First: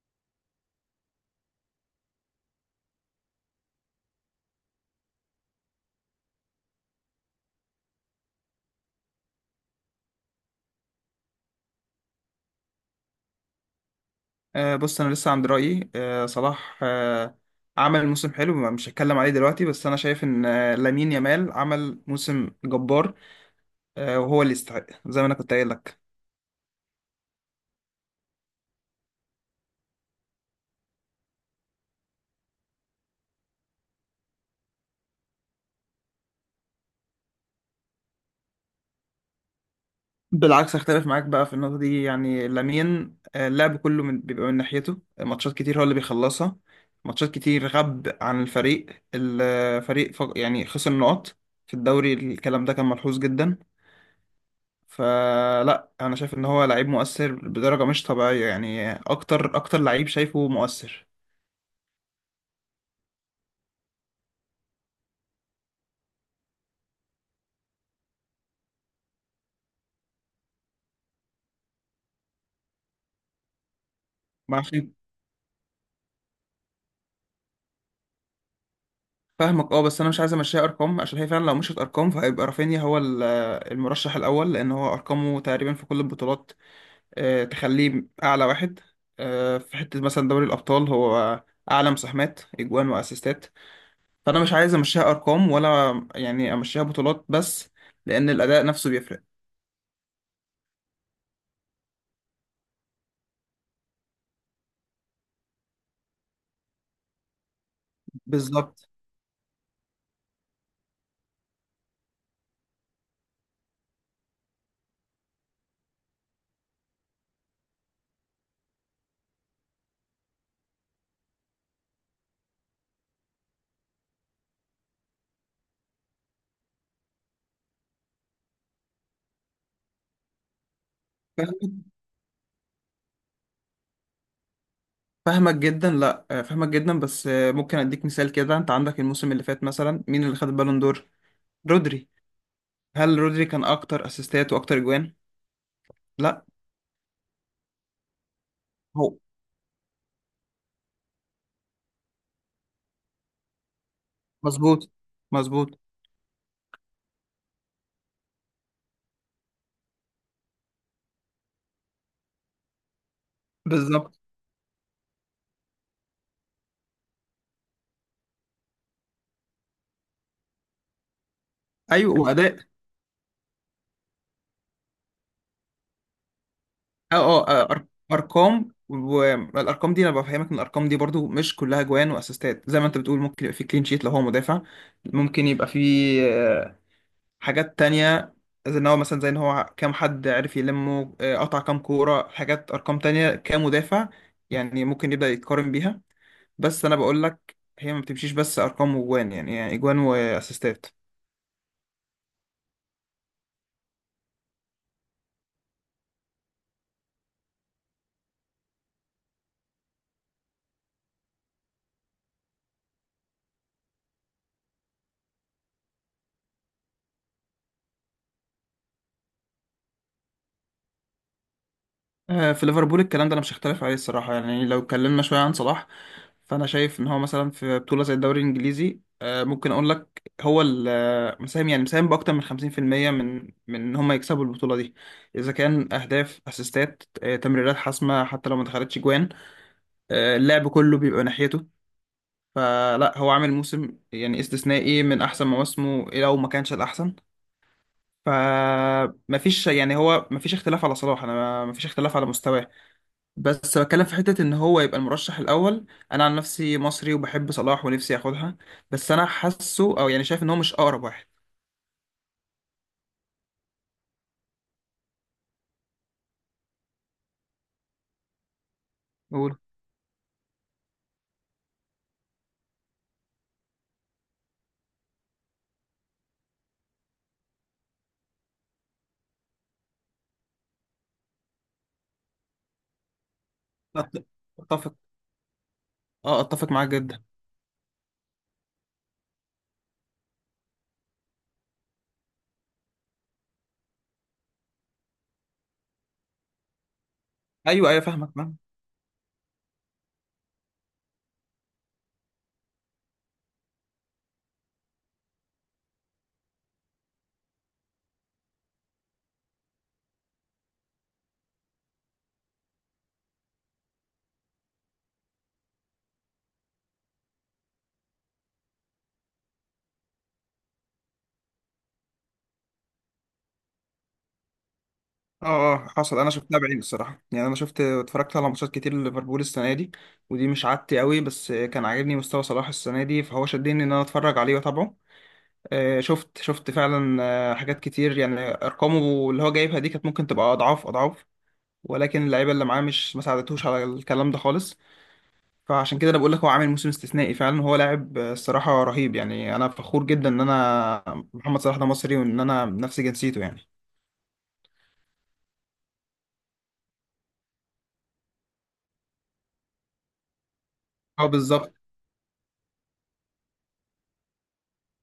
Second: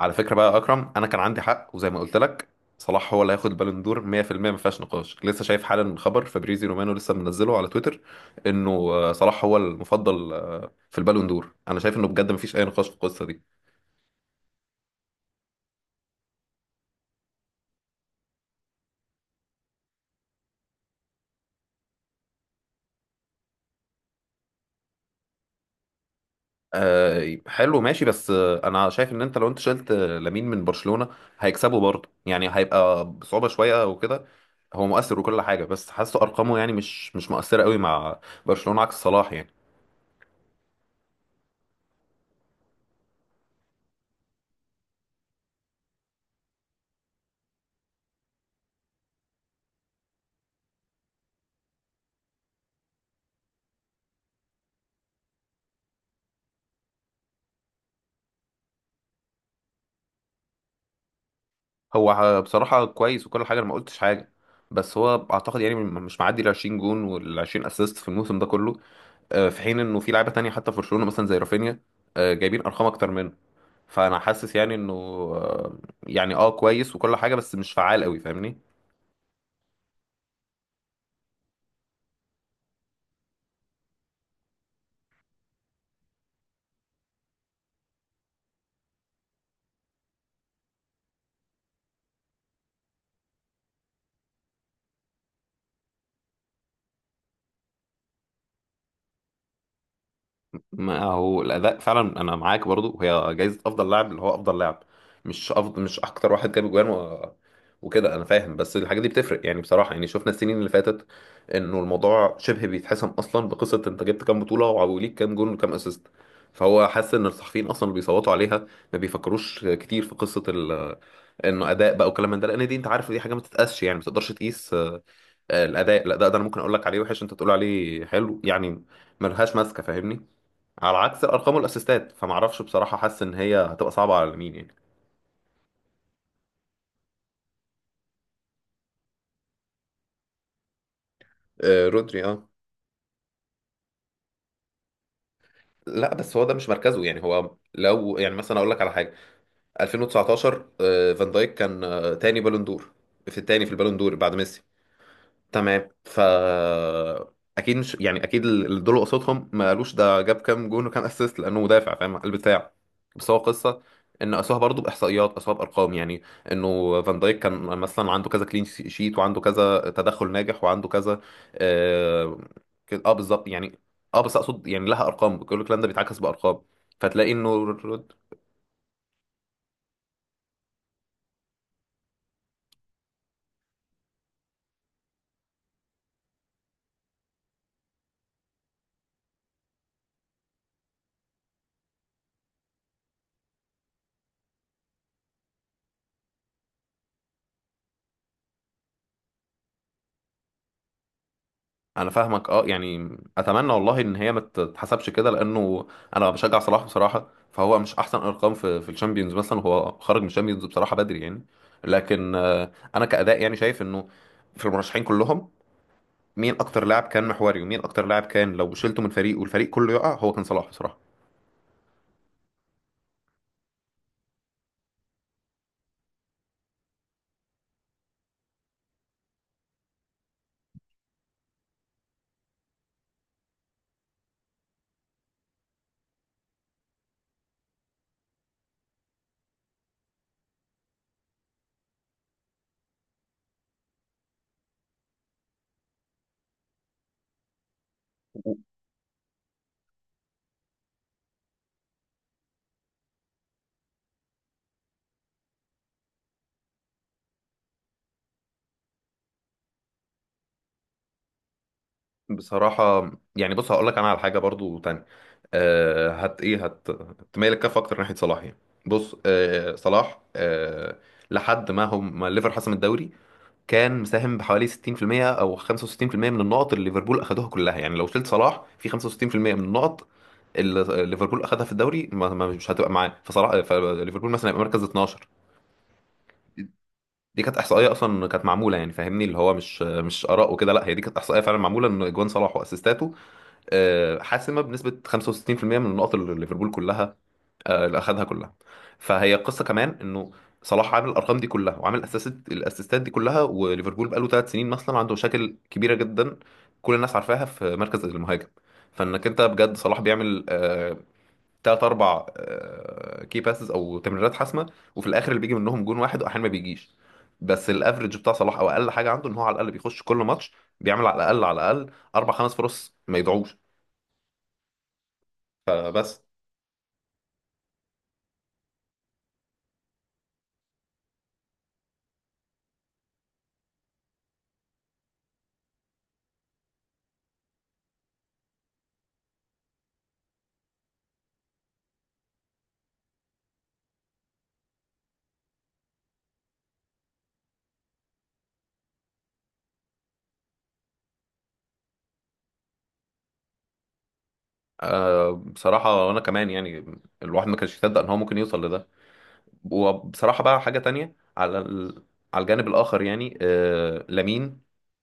على فكرة بقى يا أكرم، أنا كان عندي حق وزي ما قلت لك، صلاح هو اللي هياخد البالون دور 100%. ما فيهاش نقاش. لسه شايف حالا خبر فابريزي رومانو لسه منزله على تويتر إنه صلاح هو المفضل في البالون دور. أنا شايف إنه بجد ما فيش أي نقاش في القصة دي. بص، انا لسه عند رايي. صلاح عمل موسم حلو، مش هتكلم عليه دلوقتي، بس انا شايف ان لامين يامال عمل موسم جبار وهو اللي يستحق زي ما انا كنت قايل لك. حلو، ماشي. بس أنا شايف إن لو أنت شلت لامين من برشلونة هيكسبه برضه. يعني هيبقى بصعوبة شوية وكده. هو مؤثر وكل حاجة، بس حاسه أرقامه يعني مش مؤثرة قوي مع برشلونة عكس صلاح يعني. بالعكس، اختلف معاك بقى في النقطه دي. يعني لامين اللعب كله بيبقى من ناحيته. ماتشات كتير هو اللي بيخلصها، ماتشات كتير غاب عن الفريق. الفريق يعني خسر نقط في الدوري، الكلام ده كان ملحوظ جدا. فلا، انا شايف ان هو لعيب مؤثر بدرجه مش طبيعيه. يعني اكتر اكتر لعيب شايفه مؤثر. هو بصراحة كويس وكل حاجة، أنا ما قلتش حاجة، بس هو أعتقد يعني مش معدي ال 20 جون وال 20 أسيست في الموسم ده كله. في حين إنه في لعيبة تانية حتى في برشلونة مثلا زي رافينيا جايبين أرقام أكتر منه. فأنا حاسس ما يعني عشان. إنه، آه، يعني أه كويس وكل حاجة، بس مش فعال أوي، فاهمني؟ فاهمك، اه، بس انا مش عايز امشيها ارقام، عشان هي فعلا لو مشيت ارقام فهيبقى رافينيا هو المرشح الاول، لان هو ارقامه تقريبا في كل البطولات تخليه اعلى واحد. في حته مثلا دوري الابطال هو اعلى مساهمات اجوان واسيستات. فانا مش عايز امشيها ارقام ولا يعني امشيها بطولات بس، لان الاداء نفسه بيفرق. ما هو الاداء فعلا، انا معاك. برضو هي جايزه افضل لاعب، اللي هو افضل لاعب، مش افضل، مش اكتر واحد جاب جوان و... وكده، انا فاهم. بس بالظبط. الحاجات دي بتفرق يعني، بصراحه يعني شفنا السنين اللي فاتت، انه الموضوع شبه بيتحسم اصلا بقصه انت جبت كام بطوله وليك كام جون وكام اسيست. فهو حاسس ان الصحفيين اصلا اللي بيصوتوا عليها ما بيفكروش كتير في قصه ال... انه اداء بقى وكلام من ده، لان دي انت عارف دي حاجه ما تتقاسش، يعني ما تقدرش تقيس. الاداء ده انا ممكن اقول لك عليه وحش، انت تقول عليه حلو، يعني ملهاش ماسكه فاهمني. على عكس ارقامه الاسيستات، فمعرفش بصراحه، حاسس ان هي هتبقى صعبه على مين يعني. فاهمك جدا. لا، فاهمك جدا بس. ممكن اديك مثال كده. انت عندك الموسم اللي فات مثلا، مين اللي خد البالون دور؟ آه، رودري. رودري، اه. هل رودري كان اكتر اسيستات واكتر اجوان؟ لا بس هو لا، ده مش مركزه، يعني هو لو يعني مثلا اقول لك على حاجه، هو. 2019 فان دايك كان تاني بالون دور، في التاني في البالون دور بعد ميسي. مظبوط، مظبوط. تمام. اكيد مش، يعني اكيد اللي دول قصتهم ما قالوش ده جاب كام جون وكام اسيست لانه مدافع، فاهم البتاع. بس هو قصه بالظبط. ان قاسوها برضه باحصائيات، قاسوها بارقام يعني، انه فان دايك كان مثلا عنده كذا كلين شيت وعنده كذا تدخل ناجح وعنده كذا. ايوه، اه. واداء. بالظبط يعني. اه بس اقصد يعني لها ارقام، كل الكلام ده بيتعكس بارقام، اه، فتلاقي اه، انه ارقام. والارقام دي انا بفهمك ان الارقام دي برضو مش كلها جوان واسيستات زي ما انت بتقول، ممكن يبقى في كلين شيت لو هو مدافع، ممكن يبقى في حاجات تانية. زي ان هو كام حد عرف يلمه، قطع كام كورة، حاجات ارقام تانية كمدافع يعني ممكن يبدأ يتقارن بيها. بس انا بقول لك هي ما بتمشيش بس ارقام واجوان. يعني اجوان واسيستات. انا فاهمك. اه يعني اتمنى والله ان هي ما تتحسبش كده، لانه انا بشجع صلاح بصراحه. فهو مش احسن ارقام في الشامبيونز مثلا، هو خرج من الشامبيونز بصراحه بدري يعني. لكن انا كاداء يعني شايف انه في المرشحين كلهم، مين اكتر لاعب كان محوري، ومين اكتر لاعب كان لو شلته من فريق والفريق كله يقع، هو كان صلاح بصراحه. في ليفربول الكلام ده انا مش هختلف عليه الصراحه. يعني لو اتكلمنا شويه عن صلاح، فانا شايف ان هو مثلا في بطوله زي الدوري الانجليزي ممكن اقول لك هو مساهم، يعني مساهم باكتر من 50% من ان هم يكسبوا البطوله دي، اذا كان اهداف، اسيستات، تمريرات حاسمه حتى لو ما دخلتش جوان. اللعب كله بيبقى ناحيته. فلا، هو عامل موسم يعني استثنائي، من احسن مواسمه لو ما كانش الاحسن. و- فمفيش، يعني هو مفيش اختلاف على صلاح، انا مفيش اختلاف على مستواه. بس بتكلم في حتة إن هو يبقى المرشح الأول. أنا عن نفسي مصري وبحب صلاح ونفسي ياخدها، بس أنا حاسه، أو يعني شايف، إن هو مش أقرب واحد. بصراحه يعني، بص هقول لك انا على حاجه برضو تاني. أه هت ايه هت تميل الكف اكتر ناحيه صلاح يعني. بص، قول. صلاح، لحد ما هم ما ليفر حسم الدوري كان مساهم بحوالي 60% او 65% من النقط اللي ليفربول اخذوها كلها. يعني لو شلت صلاح في 65% من النقط اللي ليفربول اخذها في الدوري، مش هتبقى معاه. أت- فليفربول مثلا يبقى مركز أتفق. 12. أه، أتفق معاك جدا. دي كانت احصائيه اصلا كانت معموله، يعني فاهمني اللي هو مش اراء وكده، لا هي دي كانت احصائيه فعلا معموله ان اجوان صلاح واسيستاته حاسمه بنسبه 65% من النقط اللي ليفربول كلها أيوه، اللي أيوه، اخذها فاهمك، كلها. فاهم. فهي القصه كمان انه صلاح عامل الارقام دي كلها، وعامل الاسيستات دي كلها، وليفربول بقاله ثلاث سنين مثلا عنده مشاكل كبيره جدا، كل الناس عارفاها في مركز المهاجم. فانك انت بجد صلاح بيعمل تلات اربع كي باسز او تمريرات حاسمه، وفي الاخر اللي بيجي منهم جون واحد واحيانا ما بيجيش. بس الافرج بتاع صلاح او اقل حاجه عنده ان هو على الاقل بيخش كل ماتش بيعمل على الاقل على الاقل اربع خمس فرص ما يضيعوش. أه، أه، آه، حصل. بس أنا شفتها بعيني الصراحة. يعني أنا اتفرجت على ماتشات كتير لليفربول السنة دي، ودي مش عادتي قوي، بس كان عاجبني مستوى صلاح السنة دي فهو شدني إن أنا أتفرج عليه وأتابعه. شفت فعلا حاجات كتير. يعني أرقامه اللي هو جايبها دي كانت ممكن تبقى أضعاف أضعاف، ولكن اللعيبه اللي معاه مش ما ساعدتهوش على الكلام ده خالص. فعشان كده انا بقول لك هو عامل موسم استثنائي فعلا. هو لاعب الصراحه رهيب. يعني انا فخور جدا ان انا محمد صلاح ده مصري وان انا نفس جنسيته يعني. أه بصراحة أنا كمان يعني الواحد ما كانش يصدق إن هو ممكن يوصل لده. وبصراحة بقى حاجة تانية اه، على بالظبط. ال... على الجانب الآخر يعني، لامين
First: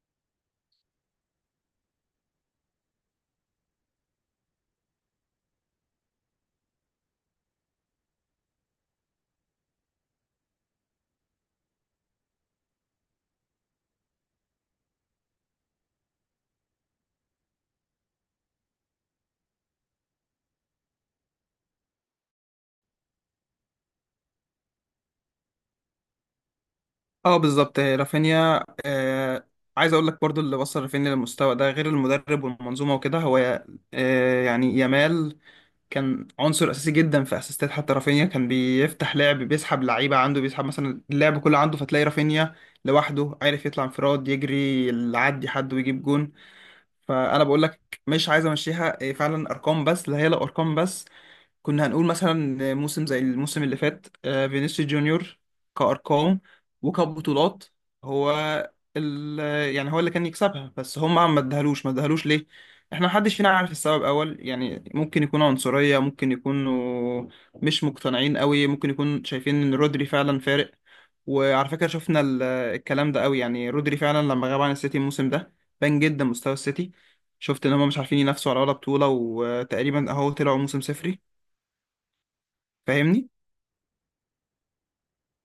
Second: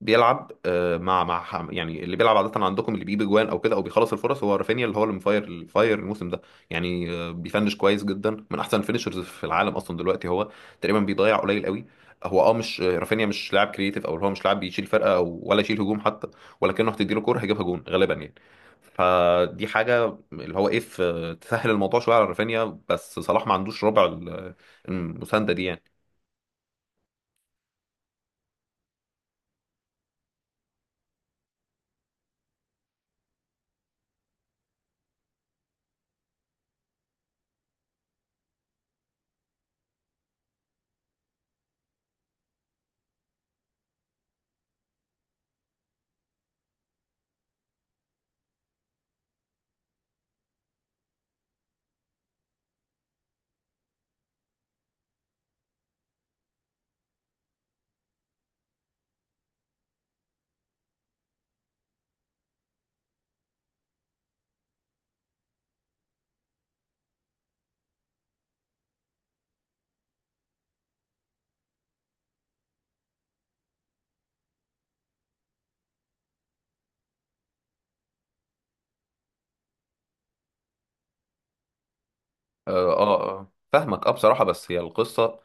بيلعب مع يعني اللي بيلعب عادة عندكم اللي بيجيب جوان أو كده أو بيخلص الفرص هو رافينيا، اللي الفاير الموسم ده يعني. بيفنش كويس جدا، من أحسن الفينشرز في العالم أصلا دلوقتي هو، تقريبا بيضيع قليل قوي. هو اه مش آه، رافينيا مش لاعب كريتيف، او اللي هو مش لاعب بيشيل فرقه او ولا يشيل هجوم حتى. ولكنه هتديله كوره هيجيبها جون غالبا يعني، فدي حاجه اللي هو ايه تسهل الموضوع شويه على رافينيا. بس صلاح ما عندوش ربع المسانده دي يعني. اه، بالظبط. رافينيا. عايز اقول لك برضو، اللي وصل رافينيا للمستوى ده غير المدرب والمنظومه وكده، هو يعني يامال كان عنصر اساسي جدا في اسيستات. حتى رافينيا كان بيفتح لعب، بيسحب لعيبه عنده، بيسحب مثلا اللعب كله عنده، فتلاقي رافينيا لوحده عارف يطلع انفراد، يجري، يعدي حد ويجيب جون. فانا بقول لك مش عايز امشيها إيه، فعلا ارقام بس. لا، هي لا ارقام بس. كنا هنقول مثلا موسم زي الموسم اللي فات فينيسيوس جونيور، كأرقام وكبطولات، هو ال يعني هو اللي كان يكسبها، بس هم ما ادهلوش، ما ادهلوش ليه؟ احنا محدش فينا عارف السبب اول، يعني ممكن يكون عنصرية، ممكن يكونوا مش مقتنعين قوي، ممكن يكون شايفين ان رودري فعلا فارق. وعلى فكرة شفنا الكلام ده قوي، يعني رودري فعلا لما غاب عن السيتي الموسم ده بان جدا مستوى السيتي. شفت ان هم مش عارفين ينافسوا على ولا بطولة، وتقريبا اهو طلعوا موسم صفري. اه، اه، فاهمني. آه. فاهمك اه بصراحه، بس هي القصه.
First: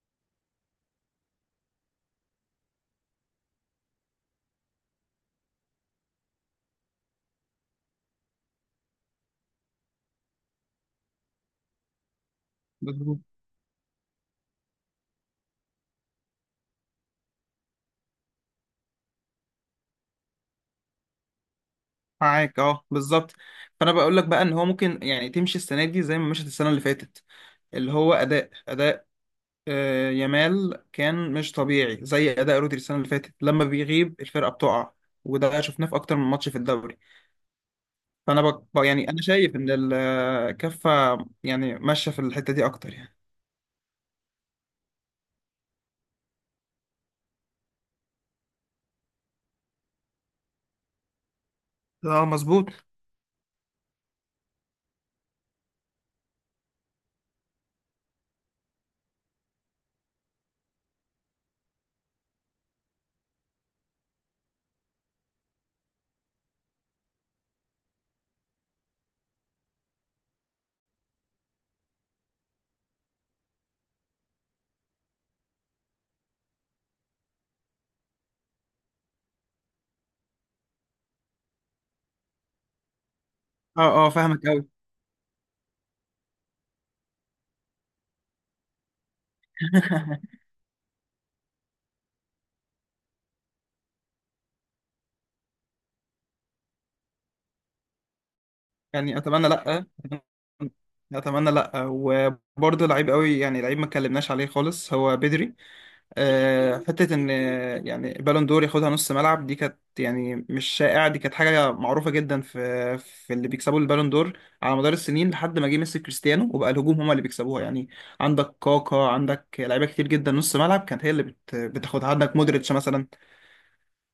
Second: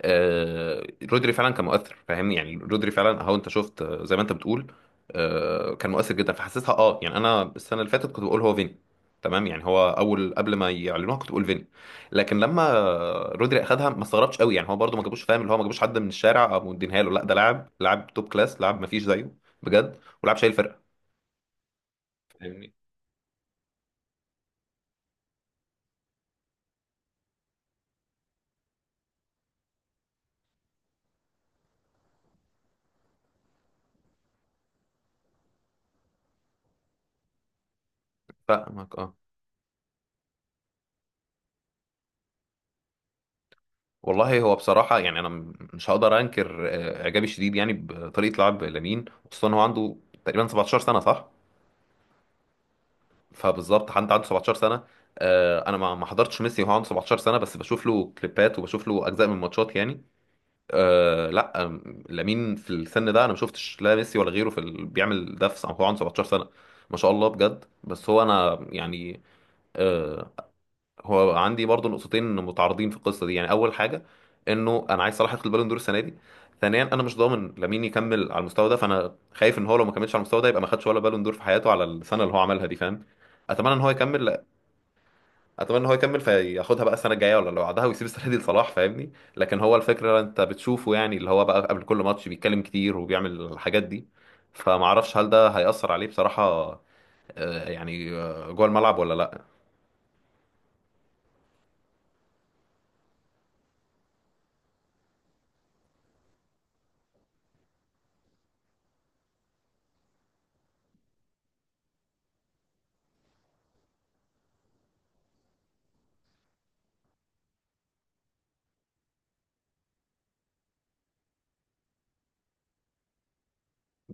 رودري فعلا كان مؤثر، فاهمني. يعني رودري فعلا اهو انت شفت، زي ما انت بتقول، كان مؤثر جدا. فحسيتها اه، يعني انا السنه اللي فاتت كنت بقول هو فيني، تمام، يعني هو اول قبل ما يعلنوها كنت بقول فيني. لكن لما بالظبط. رودري اخدها ما استغربتش قوي، يعني هو برده ما جابوش، فاهم اللي هو ما جابوش حد من الشارع او مدينها له، لا ده لاعب، لاعب توب كلاس، لاعب ما فيش زيه بجد، ولاعب شايل فرقه. معاك، اه، بالظبط. فانا بقول لك بقى ان هو ممكن يعني تمشي السنه دي زي ما مشت السنه اللي فاتت، اللي هو اداء اداء يامال كان مش طبيعي، زي اداء رودري السنه اللي فاتت لما بيغيب الفرقه بتقع. وده شفناه في اكتر من ماتش في الدوري. فانا فاهمك يعني اه. انا شايف ان الكفه يعني ماشيه في الحته دي اكتر يعني. والله هو بصراحة يعني أنا مش هقدر أنكر إعجابي الشديد يعني بطريقة لعب لامين. خصوصا هو عنده تقريبا 17 سنة، صح؟ اه، مظبوط. فبالظبط حد عنده 17 سنة، أنا ما حضرتش ميسي وهو عنده 17 سنة، بس بشوف له كليبات وبشوف له أجزاء من ماتشات يعني. لا لامين في السن ده أنا ما شفتش لا ميسي ولا غيره في ال... بيعمل ده في هو عنده 17 سنة، ما شاء الله بجد. بس هو أنا يعني، آه، هو عندي برضو نقطتين متعارضين في القصه دي يعني. اول حاجه انه انا عايز صلاح ياخد البالون دور السنه دي. ثانيا انا مش ضامن لامين يكمل على المستوى ده، فانا خايف ان هو لو ما كملش على المستوى ده يبقى ما خدش ولا بالون دور في حياته على السنه اللي هو عملها دي، فاهم؟ اتمنى ان هو اه، اه، يكمل. فاهمك لا. قوي. اتمنى ان هو يكمل فياخدها بقى السنه الجايه ولا اللي بعدها، ويسيب السنه دي لصلاح فاهمني. لكن هو الفكره انت بتشوفه يعني، اللي هو بقى قبل كل ماتش بيتكلم كتير وبيعمل الحاجات دي، فما اعرفش هل ده هيأثر عليه بصراحه يعني جوه الملعب ولا يعني لا. اتمنى لا، اتمنى لا. وبرضه لعيب قوي، يعني لعيب ما اتكلمناش عليه خالص، هو بدري. أه، حته ان يعني بالون دور ياخدها نص ملعب، دي كانت يعني مش شائعه، دي كانت حاجه معروفه جدا في اللي بيكسبوا البالون دور على مدار السنين، لحد ما جه ميسي كريستيانو وبقى الهجوم هما اللي بيكسبوها يعني. عندك كاكا، عندك لعيبه كتير جدا نص ملعب كانت هي اللي بتاخدها. عندك مودريتش مثلا،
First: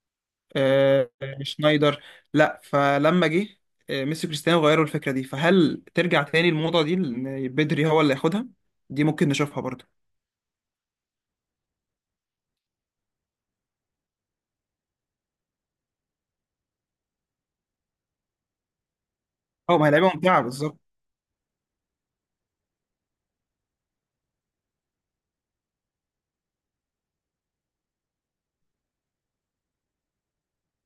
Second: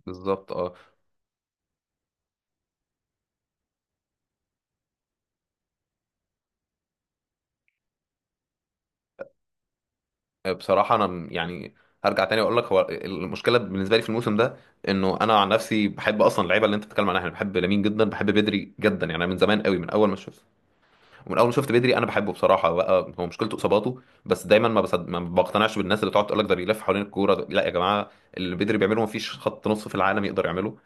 بالظبط اه. آه، شنايدر. لا، فلما جه ميسي كريستيانو غيروا الفكرة دي. فهل ترجع تاني الموضة دي إن بدري هو اللي ياخدها؟ دي ممكن نشوفها برضه. بصراحة أنا يعني هرجع تاني وأقول لك، هو المشكلة بالنسبة لي في الموسم ده إنه أنا عن نفسي بحب أصلا اللعيبة اللي أنت بتتكلم عنها، أنا بحب لامين جدا، بحب بدري جدا، يعني أنا من زمان قوي اه، ما من هي أول لعيبة ما ممتعة. شفت. بالظبط. ومن اول ما شفت بدري انا بحبه بصراحه. بقى هو مشكلته اصاباته بس، دايما ما بقتنعش بالناس اللي بتقعد تقول لك ده بيلف حوالين الكوره، ده... لا يا جماعه، اللي بدري بيعمله ما فيش خط نص في العالم يقدر يعمله.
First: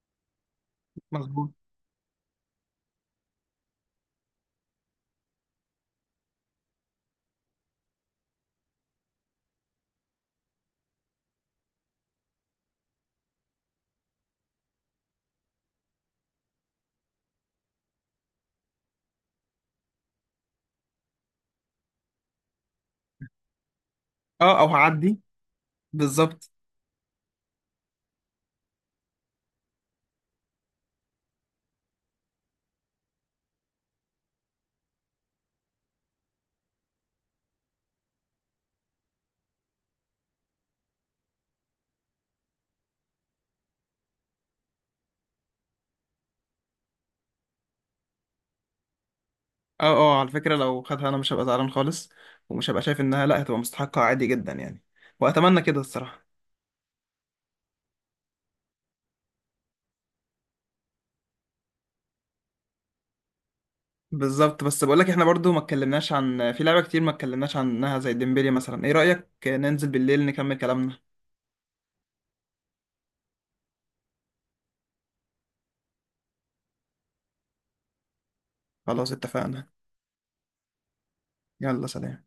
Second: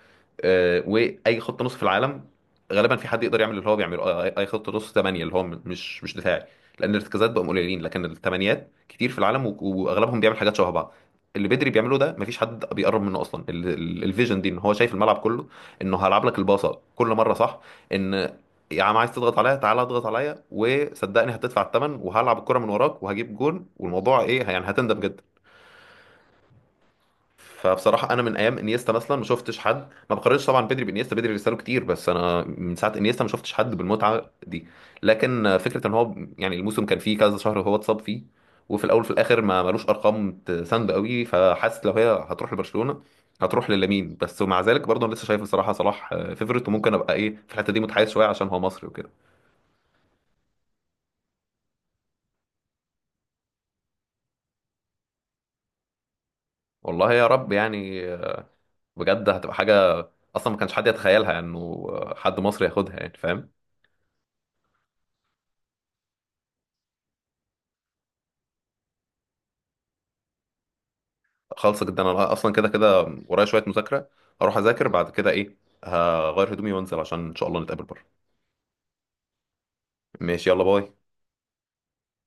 واي مظبوط. خط نص في العالم غالبا في حد يقدر يعمل اللي هو بيعمله. آه، اي أي خط نص ثمانيه اللي هو مش دفاعي. لان الارتكازات بقوا قليلين، لكن الثمانيات كتير في العالم و... واغلبهم بيعمل حاجات شبه بعض. اللي بدري بيعمله ده مفيش حد بيقرب منه اصلا، الفيجن دي ان هو شايف الملعب كله، انه هلعب لك الباصه كل مره صح، ان يا عم عايز تضغط عليا تعالى اضغط عليا وصدقني هتدفع الثمن، وهلعب الكرة من وراك وهجيب جون، والموضوع ايه اه، او يعني، هتندم هعدي. جدا. بالظبط. فبصراحة أنا من أيام إنيستا مثلا ما شفتش حد، ما بقارنش طبعا بدري بإنيستا، بدري رساله كتير، بس أنا من ساعة إنيستا ما شفتش حد بالمتعة دي. لكن فكرة إن هو يعني الموسم كان فيه كذا شهر هو اتصاب فيه، وفي الأول وفي الآخر ما ملوش أرقام تساند قوي، فحاسس لو هي هتروح لبرشلونة هتروح للامين بس. ومع ذلك برضه أنا لسه شايف بصراحة صلاح فيفرت، وممكن أبقى إيه في الحتة دي متحيز شوية عشان هو مصري وكده. اه، اه، على فكرة لو خدها انا مش هبقى زعلان خالص، ومش هبقى شايف انها لا هتبقى مستحقة، عادي جدا يعني. واتمنى كده الصراحة. والله يا رب يعني، بجد هتبقى حاجة أصلا ما كانش حد يتخيلها، يعني إنه حد مصري ياخدها، يعني فاهم؟ بالظبط. بس بقول لك احنا برضو ما اتكلمناش عن في لعبة كتير ما اتكلمناش عنها، زي ديمبلي مثلا. ايه رأيك ننزل بالليل نكمل كلامنا؟ خالصة جدا، أنا أصلا كده كده ورايا شوية مذاكرة، هروح أذاكر بعد كده، إيه، هغير هدومي وأنزل عشان إن شاء الله نتقابل بره. خلاص، اتفقنا. ماشي، يلا باي. يلا، سلام.